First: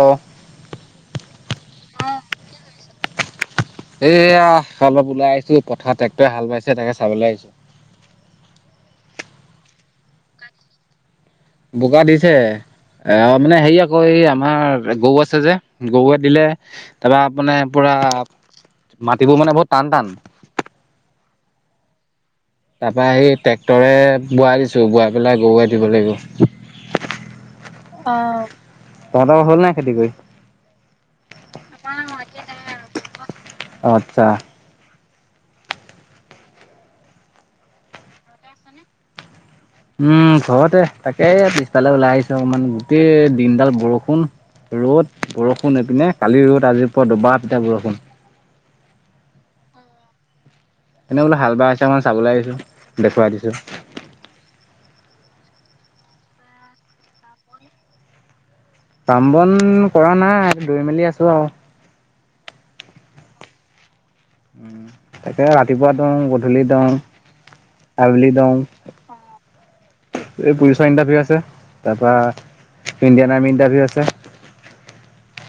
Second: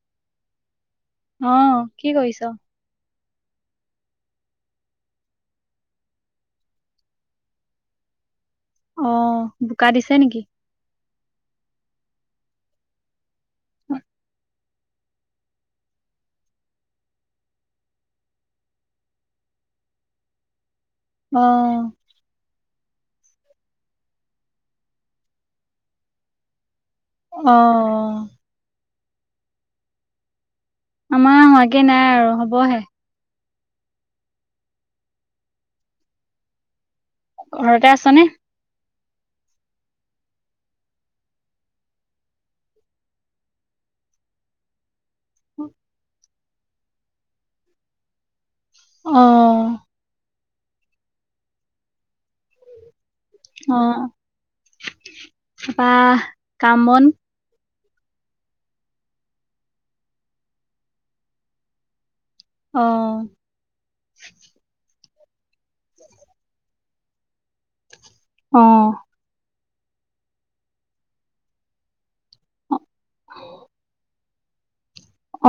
অ'। অ' কি কৰিছোঁ? এইয়া অলপ ওলাই আহিছোঁ পথাৰত ট্ৰেক্টৰে হাল বাইছে তাকে চাবলৈ আহিছোঁ। অ' বোকা দিছে নেকি। বোকা দিছে, অ' মানে হেৰি আকৌ এই আমাৰ গৰু আছে যে গৰুে দিলে তাৰপৰা [unintelligible] পুৰা মাটিবোৰ মানে বহুত টান টান। অ'। তাৰ পৰা সেই ট্ৰেক্টৰে বোৱাই দিছোঁ বোৱাই পেলাই গৰুৱে দিব লাগিব। অ'। তহঁতৰ হ'ল নাই খেতি কৰি। আমাৰ হোৱাকে নাই আৰু হ'বহে। আচ্ছা। ঘৰতে আছানে? উম, ঘৰতে তাকে পিছফালে ওলাই আহিছোঁ অকমান গোটেই দিনডাল বৰষুণ। ৰ'দ বৰষুণ এইপিনে কালি ৰ'দ আজিৰ পুৱা পৰা দবা পিটা বৰষুণ। অ'। এনেই বোলো হাল বাই হৈছে মই চাবলৈ আহিছোঁ দেখুৱাই দিছোঁ। অ বা কাম বন। কাম বন কৰা নাই দৈ মেলি আছোঁ আৰু। অ'। উম, তাকে ৰাতিপুৱা দওঁ গধূলি দওঁ। আবেলি অ দং, এই পুলিচৰ ইণ্টাৰভিউ আছে তাৰপৰা ইণ্ডিয়ান আৰ্মি ইন্টাৰভিউ আছে।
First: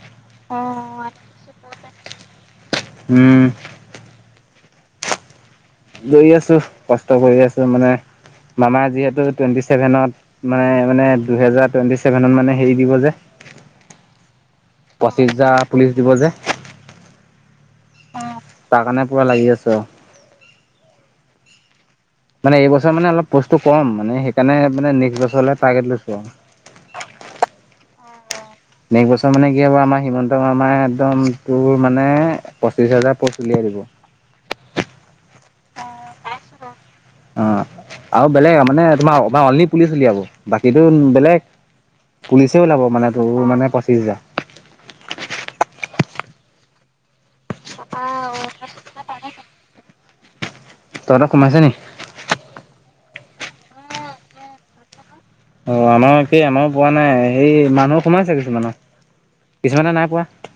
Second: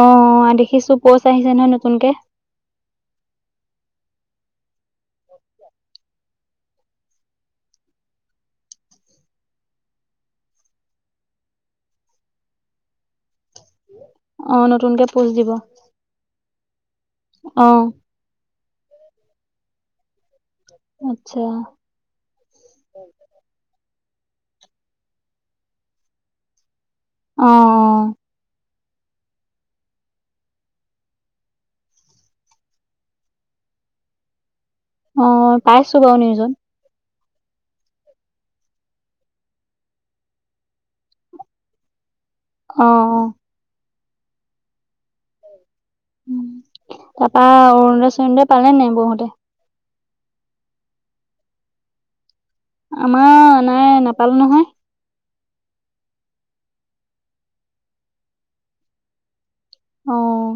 অ' দেখিছোঁ পোচ আহিছে নহয় নতুনকে। উম। [inaudible] গৈ আছোঁ কষ্ট কৰি আছোঁ মানে মামাৰ যিহেতু টুৱেন্টি চেছেভেনত মানে মানে দুহেজাৰ টুৱেন্টি চেছেভেনত মানে হেৰি দিব যে। অ নতুনকে পঁচিছ প'ষ্ট দিব যাৰ পুলিচ দিব যে। অ'। তাৰ কাৰণে পুৰা লাগি আৰু। আচ্ছা। মানে এইবছৰ মানে অলপ বস্তটো কম মানে সেইকাৰণে মানে নেক্স বছৰলে টাৰ্গেট লৈছোঁ। অ', অ'। নেক্সট বছৰ মানে কি হব আমাৰ হিমন্ত মামাৰ একদম তোৰ মানে পঁচিশ হাজাৰ পচলি আছে। [unintelligible] অ অ' পাইছোঁ বাৰু নিউজত। অ' আৰু বেলেগ মানে তোমাৰা অৱাৰ অ'লি পুলিচ ওলাব, বাকীবোৰ বেলেগ পুলিচে অ ওলাব মানে তোৰ মানে পঁচিশ হাজাৰ। উম, তাৰপৰা অৰুণোদয় চৰুণোদয় পালে নে নাই বহুতে। তঁহতৰ সোমাইছি নি? আমাৰ নাই নাপালোঁ নহয়। অ' আমাৰ একেই আমাৰো পোৱা নাই সেই মানুহো সোমাইছে কিছুমানৰ। কিছুমানে নাই পোৱা। অ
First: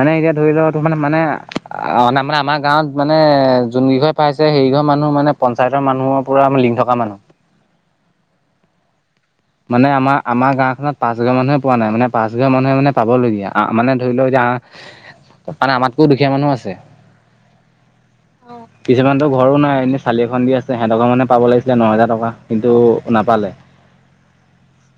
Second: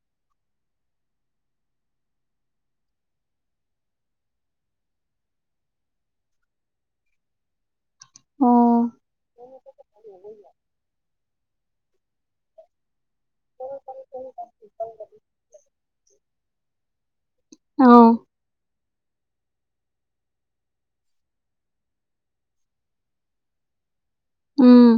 মানে এতিয়া ধৰি ল' তোনে মানে অ' মানে আমাৰ গাঁৱত মানে যোনকেইঘৰ পাইছে সেই ঘ মানুহ মানে পঞ্চায়তৰ মানুহৰপৰা লিংক থকা মানুহ। অ'। মানে আমাৰ আমাৰ গাওখনত পাঁছ হাজাৰ মানুহে পোৱা নাই মানে পাঁচ হাজাৰ মানুহে মানে পাবলগীয়া আ, মানে ধৰি লও আ, মানে আমাতকো দুখীয়া মানুহ আছে। ছে অ'। কিছুমানতো ঘৰো নাই এনেই চালি এখন দি আছে, সিহঁতক মানে পাব লাগিছিলে নহেজাৰ টকা কিন্তু নাপালে। উম।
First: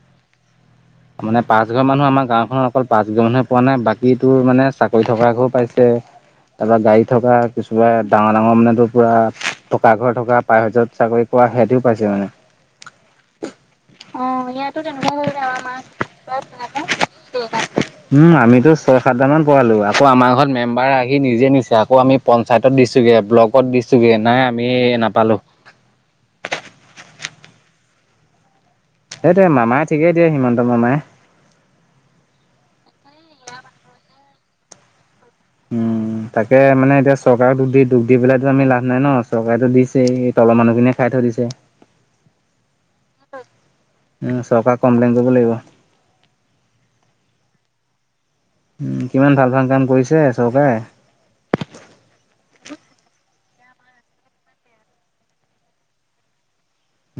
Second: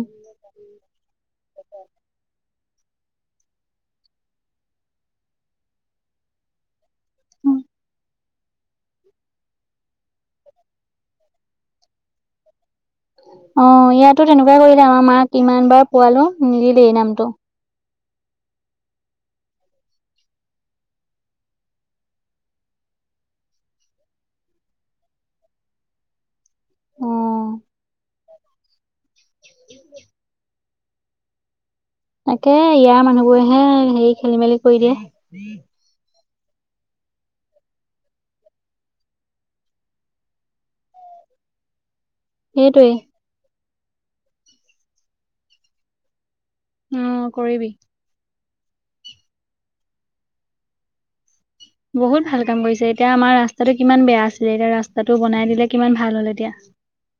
মানে পাঁচঘৰ মানুহ আমাৰ গাঁওখনত অকল পাঁচ ঘৰ মানুহে পোৱা নাই বাকী তো মানে চাকৰি থকাকেও পাইছে তাৰপা গাড়ীত থকা কিছুমান ডাঙৰ ডাঙৰ মানে তোৰ পুৰা টকা ঘৰ থকা, পায় হাজত চাকৰি কৰা সিহঁতিও পাইছে মানে। অ' ইয়াতো তেনেকুৱাই কৰিলে। আমাৰ মাক ইমানবাৰ পোৱালো নিদিলে এই নামটো। উম, আমিতো ছয় সাতটামান পোৱালো আকৌ আমাৰ ঘৰত মেম্বাৰ আহি নিজে নিছে, আকৌ আমি পঞ্চায়তত দিছগে, ব্লগত দিছোগে নাই আমি নাপালোঁ। অ', হেইটোৱে মামাই ঠিকেই দিয়ে, হিমন্ত মামাই। তাকে, ইয়াৰ মানুহবোৰেহে হেৰি খেলি মেলি কৰি দিয়ে। উম তাকে মানে এতিয়া চৰকাৰক দুখ দি দুখ দি পেলাইতো আমি লাভ নাই ন' চৰকাৰেতো দিছে, এই তলৰ মানুহখিনিয়ে খাই থৈ দিছে। হেইটোৱেই। উ, চৰকাৰ কমপ্লেন কৰিব লাগিব। উম, কৰিবি। উ, কিমান ভাল ভাল কাম কৰিছে চৰকাৰে। বহুত ভাল কাম কৰিছে, এতিয়া আমাৰ ৰাস্তাটো কিমান বেয়া আছিলে এতিয়া ৰাস্তাটো বনাই দিলে কিমান ভাল হ'ল এতিয়া।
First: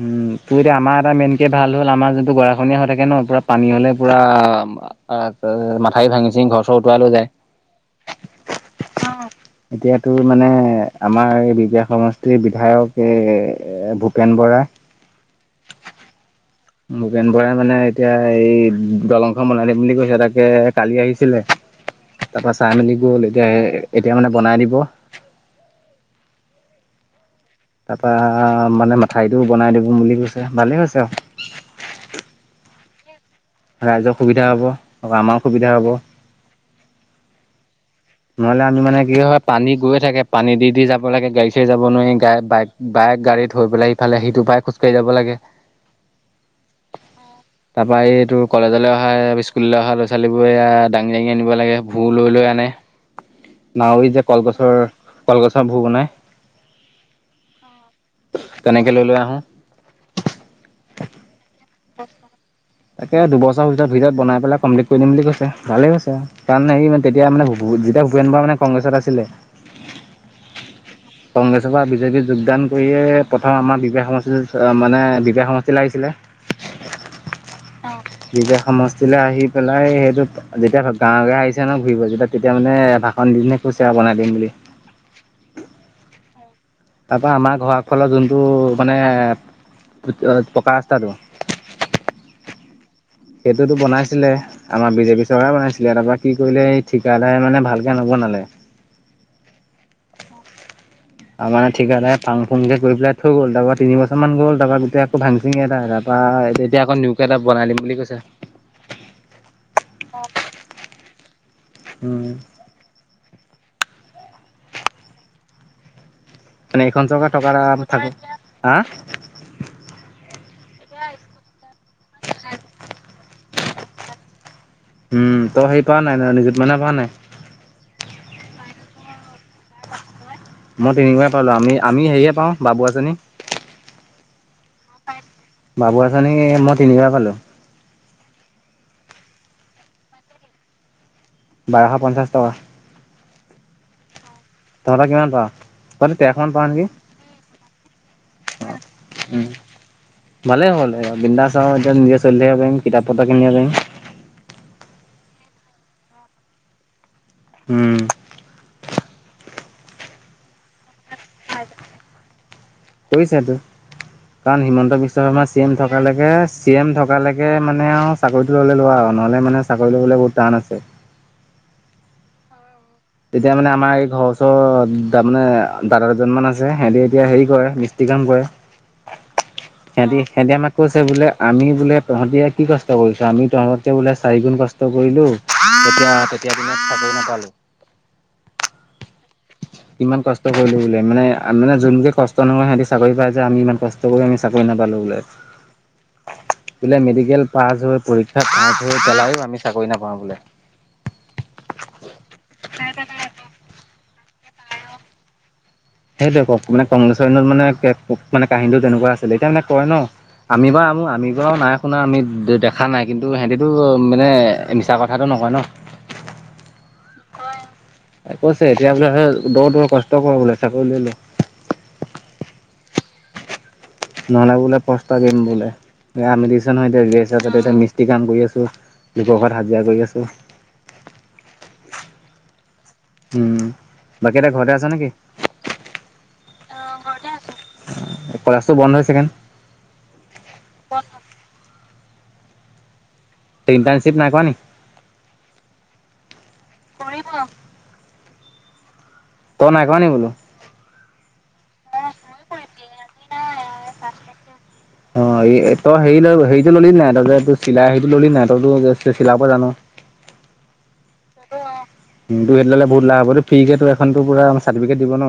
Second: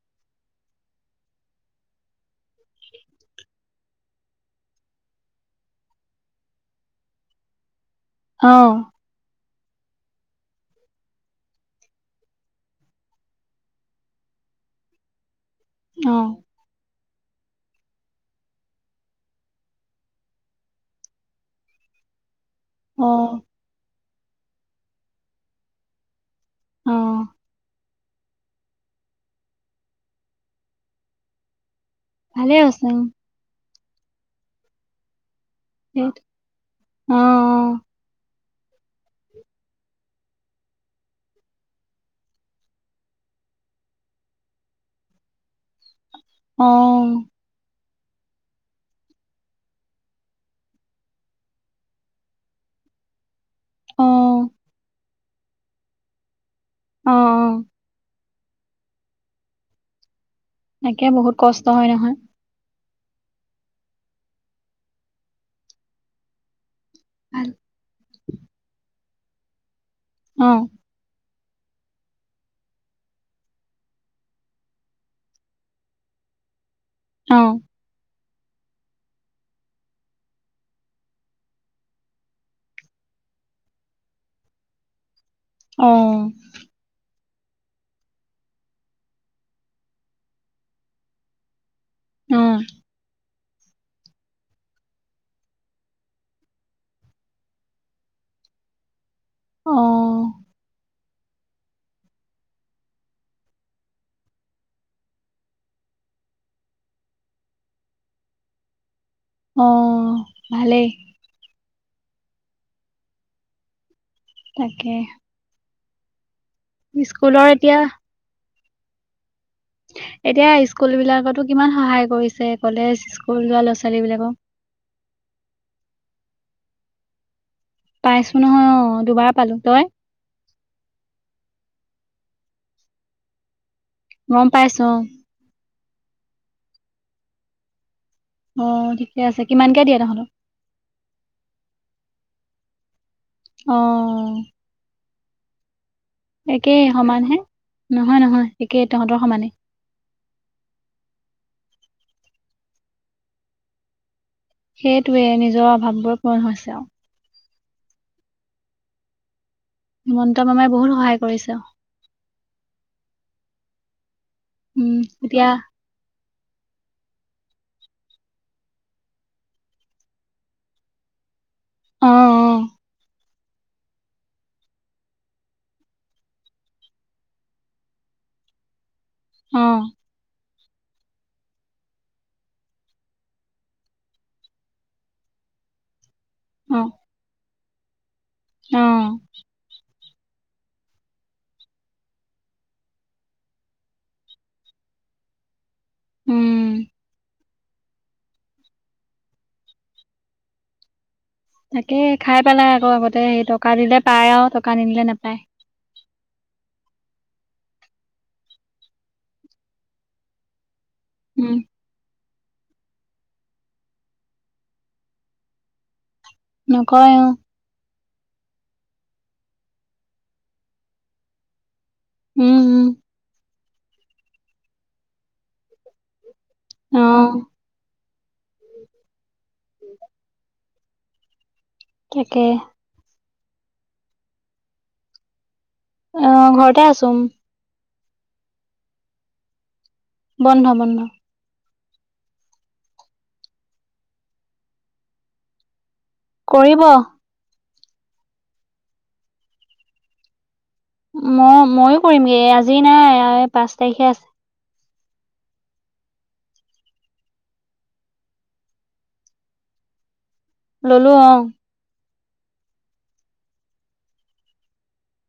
উম, তোৰ এতিয়া আমাৰ এটা মেইনকে ভাল হ'ল আমাৰ যোনটো গৰাখহনীয়া হৈ থাকে ন' পুৰা পানী হ'লে পুৰা আ, মাথাউৰি ভাঙি চিঙি ঘৰ চৰ উতুৱা লৈ যায়। অ'। এতিয়াতো মানে আমাৰ এই বিহপয়া সমষ্টিৰ বিধায়ক এই ভূপেন বৰাই অ'। ভূপেন বৰাই মানে এতিয়া এই দলংখন বনাই দিম বুলি কৈছে, তাকে কালি আহিছিলে। তাৰ পৰা চাই মেলি গ'ল, অ', এতিয়া এতিয়া মানে বনাই দিব। অ', তাৰাপা মানে মাথাউৰিটো বনাই দিব বুলি কৈছে, ভালে হৈছে আৰু। ভালে হৈছে উম। ৰাইজৰ সুবিধা হ'ব আৰু আমাৰ সেইটো, অ', অ'। নহলে আমি মানে কি হয় পানী গৈ থাকে পানী দি দি যাব লাগে গাড়ী চাৰি যাব নোৱাৰি, বাইক বাইক গাড়ী থৈ পেলাই ইফালে সেইটো পাৰে খোজকাঢ়ি যাব লাগে। অ'। তাৰপা এই তোৰ কলেজলৈ অহা, স্কুললৈ অহা ল'ৰা ছোৱালীবোৰে এয়া দাঙি দাঙি আনিব লাগে, ভূ লৈ লৈ আনে। অ', নাৱৰি যে অ', কলগছৰ কলগছৰ ভোৰ বনাই। অ', অ'। তেনেকে লৈ লৈ আহোঁ। তাকে বহুত কষ্ট হয় নহয়। তাকে দুবছৰৰ ভিতৰত ভিতৰত বনাই পেলাই কমপ্লিট কৰি দিম বুলি কৈছে, ভালেই হৈছে কাৰণ হেৰি মানে তেতিয়া ভাল। মানে ভু-ভূপন বৰা মানে কংগ্ৰেছত আছিলে। অহ কংগ্ৰেছৰ পৰা বিজেপিত যোগদান কৰিয়ে প্ৰথম আমাৰ বিবে সমষ্টিত মানে বিবে সমষ্টিলে আহিছিলে। অহ [unintelligible] সমষ্টিলৈ আহি পেলাই সেইটো যেতিয়া গাঁও গাওঁ আহিছে ন ঘূৰিব যেতিয়া তেতিয়া মানে ভাষ পণ্ডিতনে কৈছে বাই দিম বুলি অহ তাৰপৰা আমাৰ ঘৰৰ ফালৰ যোনটো মানে পকা ৰাস্তাটো উম। সেইটোতো বনাইছিলে আমাৰ বিজেপি চৰকাৰে বনাইছিলে তাৰ পৰা কি কৰিলে এই ঠিকাদাৰে মানে ভালকে নবানালে নালে। অহ আৰু মানে ঠিক ভাং ফুংকে কৰি পাই থৈ গ'ল। তাৰপৰা তিন বছৰমান গল তাৰপৰা গোট আকৌ ভাং চিঙি এটা তাৰৰা বা এতিয়া আকৌ নিউকে এটা বনাই দিম বুলি কৈছে। অহ ভালেই। উহ। তাকে। মানে এইখন [unintelligible] টকা স্কুলৰ এতিয়া থাকে হা এতিয়া স্কুল বিলাকতো কিমান সহায় কৰিছে কলেজ স্কুল যোৱা ল'ৰা ছোৱালী বিলাকক। [inaudible] উম, তো সেই হেৰি কৰা নাই ন নিযুতম ইনা কৰা নাই। পাইছো নহয় অ', দুবাৰ পালো তই মই তিনিবাৰ পালো আমি আমি হেৰিয়ে পাওঁ বাবু আঁচনি। গম পাইছোঁ অ'। বাবু আঁচনি মই তিনিবাৰ পালো। অহ ঠিকে আছে, কিমানকে দিয়ে তহঁতক। বাৰশ পঞ্চাছ টকা। অ'হ। তহঁতে কিমান পাঅ। একেই সমান হে নহয় নহয় একেই তহঁতৰ সমানেই। ভালে হ'ল বিন্দাছ এতিয়া নিজে চলি থাকিব পাৰিম কিতাপ পত্ৰ কিনিব পাৰিম। সেইটোৱে নিজৰ অভাৱবোৰ পূৰণ হৈছে আৰু। উম। হিমন্ত মামাই বহুত সহায় কৰিছে। কৰিছে তটো কাৰণ উম হিমন্ত বিশ্ব শৰ্মা এতিয়া চি এম থকালৈকে চি এম থকালৈকে মানে আৰু চাকৰিটো ল'লে লোৱা আৰু নহ'লে মানে চাকৰি ল'বলৈ বহুত টান আছে। অ', অ'। তেতিয়া মানে আমাৰ এই ঘৰ ওচৰৰতৰ মানে দাদা দুজন মান আছে সিহঁতি এতিয়া হেৰি কৰে মিস্ত্ৰী কাম অ', সিহঁতি সিহঁতি আমাক কৈছে বোলে আমি বোলে তহঁতি কি কষ্ট কৰিছ আমি তহঁতে বোলে চাৰিগুণ কষ্ট কৰিলো। তেতিয়া তেতিয়া দিনত চাকৰি নাপালো। উম। ইমান কষ্ট কৰিলো বোলে মানে মানে যোনোকে কষ্ট নহয় সিহতি চাকৰি পায় যে আমি ইমান কষ্ট কৰি আমি চাকৰি নাপাওঁ। উম বোলে মেডিকেল পাছ হৈ পৰীক্ষা পাছ হৈ পেলাই আমি চাকৰি নাপাওঁ বোলে। তাকে খাই পেলাই আকৌ আগতে সেই টকা দিলে পায় আৰু টকা নিদিলে নোপায়। সেইটোৱে কওক মানে কংগ্ৰেছৰত মানে মানে কাহিনীও তেনেকুৱা আছিলে এতিয়া মানে কয় ন। আমি আমি বাৰু উম নাই শুনা আমি দেখা নাই কিন্তু সিহঁতেতটো মানে মিছা কথাটো নকয় ন। নকয়। অ কৈছে এতিয়া বোলে দৌৰ দৌৰ কষ্ট কৰ বোলে চাকৰিলৈ‌ ল'। উম উম। নহলে বোলে পস্তা দিম বোলে আমিলি। নয় এ অ এতিয়া মিস্ত্ৰী কাম কৰি আছো লোকৰ ঘৰত হাজিৰা কৰি আছো। তাকে। উম বাকী এয়া ঘৰতে আছ নেকি। অ ঘৰতে আছো। কলেজটো বন্ধ হৈ চাকেণ্। বন্ধ বন্ধ। টাৰশ্বিপ নাই কোৱা কৰিব নেকি। ত নাই কোৱা নী বোলো। মই মইয়ো কৰিমগে আজি নাই পাঁচ তাৰিখে আছে। অ তই হেৰি হেৰিটো ললি নাই তই চিলাই সটো ললি নাই তইো চিলাব জানো। ললো অ। উ ত সেইটো ললে বহুত লা হব ফ্ৰী কেে ত এো প চাৰ্টিফিকেট দিব ন।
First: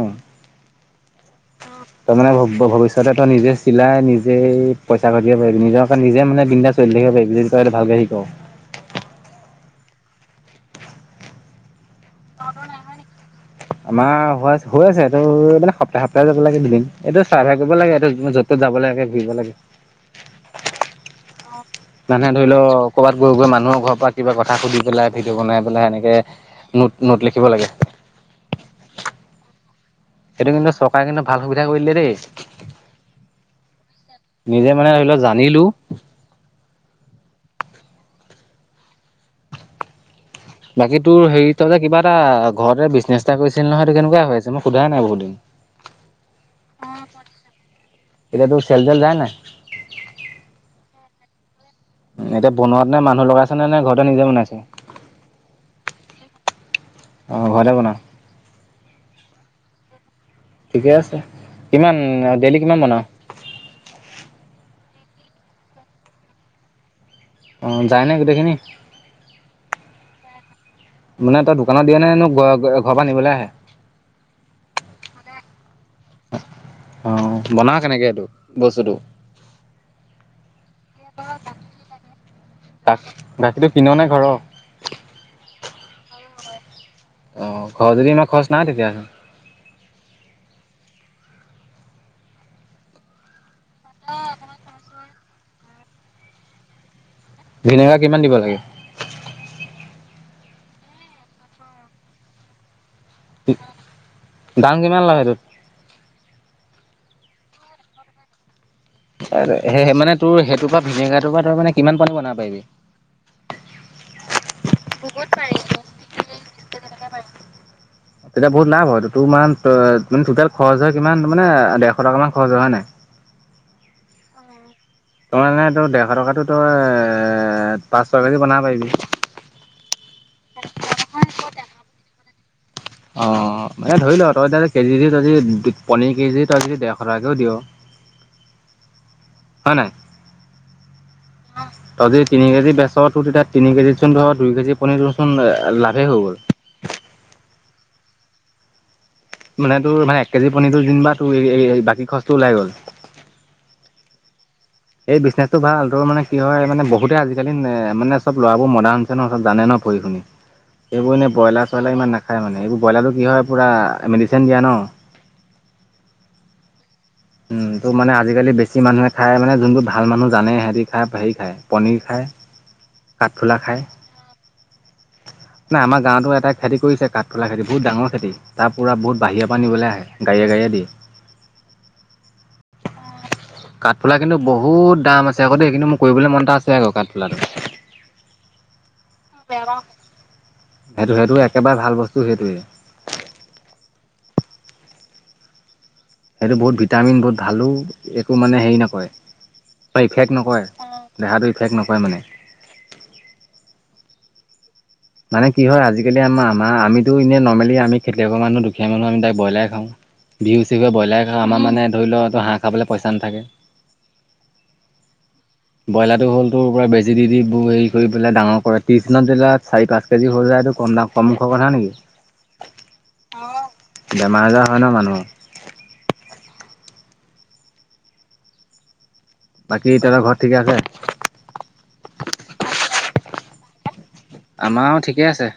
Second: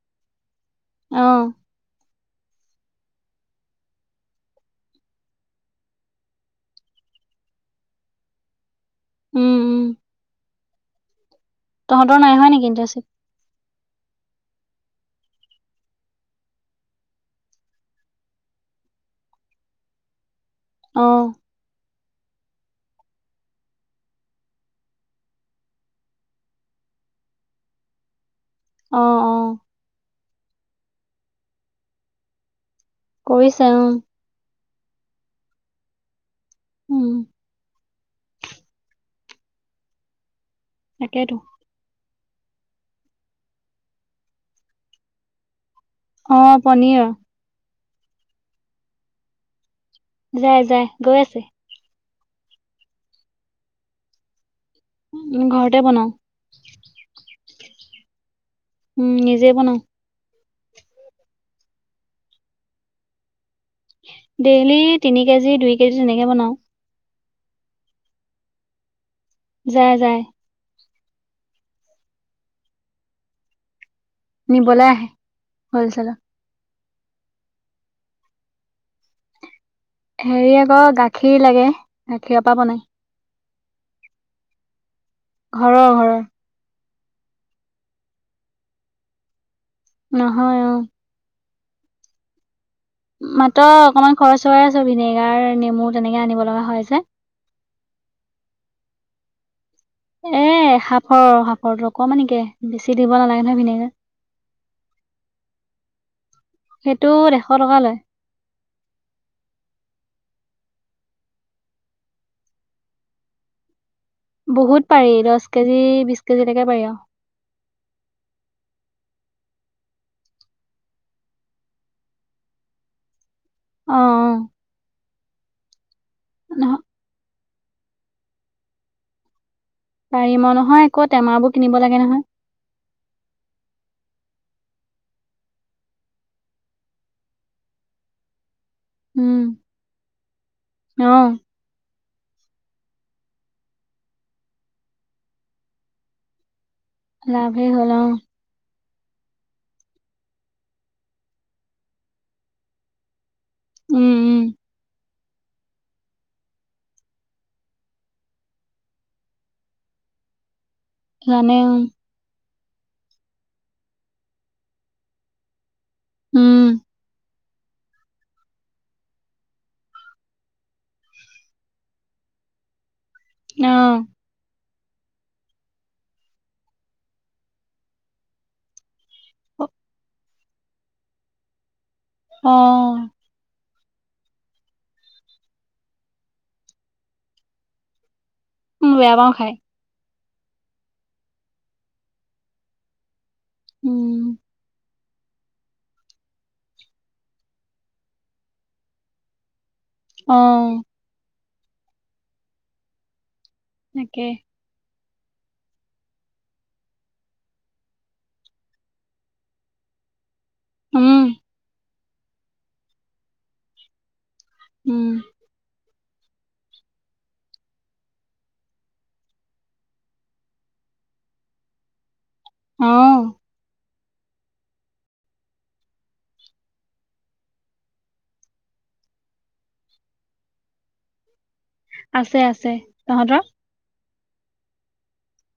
আহ। ত মানে ভৱিষ্যতে তই নিজে চিলাই নিজে পইচা কাটতিিব পাৰিবি নিজৰ কাৰণে নিজে মানে বিন্ন্দা চল। এক্ট কৰালে ভালে শিকওঁ। [inaudible] উম উম। তহঁতৰ নাই হয় নেকি এন্তচিত। আমাৰ হৈ আছে এইটো মানে সপ্তাহ সপ্তাহ যাব লাগে দুদিন এইটো চাৰ্ভাই কৰিব লাগে এইটো যত। যাব লাগে ঘুৰিব লাগে। [inaudible] অ মানুহে ধৰি লও ক'ৰবাত গৈ গৈ মানুহৰ ঘৰৰ পৰা কিবা কথা সুধি পেলাই ভিডিঅ' বনাই পেলাই এনেকে নোট নোট লিখিব লাগে অ অ সেইটো কিন্তু চৰকাৰে কিন্তু ভাল সুবিধা কৰিলে দেই কৰিছে অ নিজে মানে ধৰি লও জানিলো উম বাকী তোৰ তাকেতো হেৰিত যে কিবা কিবা ঘৰতে বিজনেছ এটা কৰিছিল নহয়টো কেনেকুৱা হৈ আছে মই সোধাই নাই বহুত দিন অ পনিৰ অ এতিয়া তোৰ চেল জেল যায় নাই যাই যায় গৈ আছে এতিয়া বনোৱাত নে মানুহ লগাইছে নে নে ঘৰতে নিজে বনাইছে ঘৰতে বনাও অ ঘৰতে বনায় উম নিজে বনাওঁ ঠিকে আছে কিমান দেইেলি কিমান বনাও ডেইলি তিনি কেজি দুই কেজি তেনেকে বনাও অ যায়নে গোটেইখিনি যায়াই যায় মানে তই দোকানত দিয়ে নে নো ঘ ঘৰ পৰা আনিবলৈ আহে নিবলৈ আহে হ'ল চেল অ বনাও কেনেকে এইটো বস্তুটো হেৰি আকৌ গাখীৰ লাগে গাখীৰৰ পৰা বনাই গাখীটো কিনোৱা নাই ঘৰৰ ঘৰৰ ঘৰৰ অ' ঘৰ যদি ইমান খৰচ নাই তেতিয়া হ'লে। নহয় অ'। মাত্ৰ অকনমান খৰচ হৈ আছে। ভিনেগাৰ, নেমু তেনেকে আনিব লগা হয় যে। ভিনেগাৰ কিমান দিব লাগে। এ, হাফৰ হাফৰটো অকমানিকে দিছে। দি দিব নালাগে নহয় ভিনেগাৰ। দাম কিমান লয় সেইটোত? সেইটোত এশ টকা লয়। কাইলৈ হে-হেই মানে তোৰ সেইটোৰপৰা ভিনেগাৰটোৰপৰা তই মানে কিমান পানী বনাব পাৰিবি? বহুত পাৰি, দছ কেজি বিছ কেজিলৈকে পাৰি আৰু। তেতিয়া বহুত লাভ হয়টো, তোৰ ইমান টোটেল খৰচ হয় কিমান মানে ডেৰশ টকা মান খৰচ হয় হয় নাই? অ', অ'। অ' এনে তোৰ ডেৰশ টকাটো তই নহয় পাঁচ, ছয় কেজি বনাব পাৰিবি। পৰিমো নহয় আকৌ টেমাবোৰ কিনিব লাগে নহয়। অ'। অ' মে ধৰি ল' তই কেজি দি তই য পনীৰ কেজি তই যদি ডেৰশ টকাকেও দিয় উম, হয় নাই? অ'। তই যদি তিনি কেজি বেচ তোৰ তেতিয়া তিনি কেজিত চোন ধৰ দুই কেজি পনীৰ দেচোন লাভেই হৈ গ'ল। লাভেই হ'ল অ'। মানে তোৰ মানে এক কেজি পনীৰটোৰ যেনিবা তোৰ বাকী খৰটো ওলাই গ'ল। উম উম এই বিজনেছটো ভাল তোৰ মানে কি মানে বহুতে আজিকালি এ, মানে চব ল'ৰাবোৰ মডাৰ্ণ হৈছে ন জানে ন এইেইবোৰ এনে জানে ব্ৰইলাৰ উম চইলাৰ ইমান নাখায় মানে। এইবোৰ ব্ৰইলাৰটো কি হয় পূৰা মেডিচিন দিয়া ন'। উম। উম, ত' মানে আজিকালি বেছি মানুহে খাই মানে যোনবোৰ ভাল মানুহ জানে সিহঁতি খায় হেৰি খাই পনীৰ খাই [inaudible] কাঠফুলা খায়। মানে আমাৰ গাঁৱতো এটা খেতি কৰিছে কাঠফুলা খেতি, বহুত ডাঙৰ খেতি তাৰ পুৰা বহুত বাহিৰৰপৰা নিবলৈ আহে, গাড়ীয়ে গাড়ীয়ে দিয়ে। অ'। কাঠফুলা কিন্তু বহুত দাম আছে আকৌদে, কিন্তু মোৰ কৰিবলৈ মন এটা আছে আকৌ কাঠফুলাটো। মো বেয়া পাওঁ খাই। হেইটো হেইটো একেবাৰে ভাল বস্তু হেইটেৱেই। উম। সেইটো বহুত ভিটামিন, বহুত ভালো একো মানে হেৰি নকৰে। অ, ইফেক্ট নকৰে, দেহাটোৰ ইফেক্ট নকৰে মানে। তাকে। মানে কি হয় আজিকালি আমাৰ আমাৰ আমিতো এনেই নৰ্মেলি আমি খেতিয়কৰ মানুহ, দুখীয়া মানুহ আমি তাই ব্ৰইলাৰ খাওঁ। বিহু চিহুৱে উম, ব্ৰইলাৰ খাওঁ। আমাৰ মানে ধৰি লওঁ তোৰ হাঁহ খাবলৈ পইচা নাথাকে। উম। ব্ৰইলাৰটো হ'ল তোৰ পোৰা বেজী দি দি হেৰি কৰি পেলাই ডাঙৰ কৰে, ত্ৰিছদিনত চাৰি পাঁচ কেজি হ'ল যা কম দাম কম খবৰ হয়া নেকি। অ'। বেমাৰ আজাৰ হয় ন' মানুহ বাকী তহঁতৰ ঘৰত ঠিকে আছে? আছে আছে। তহঁতৰ? আমাৰো ঠিকেই আছে।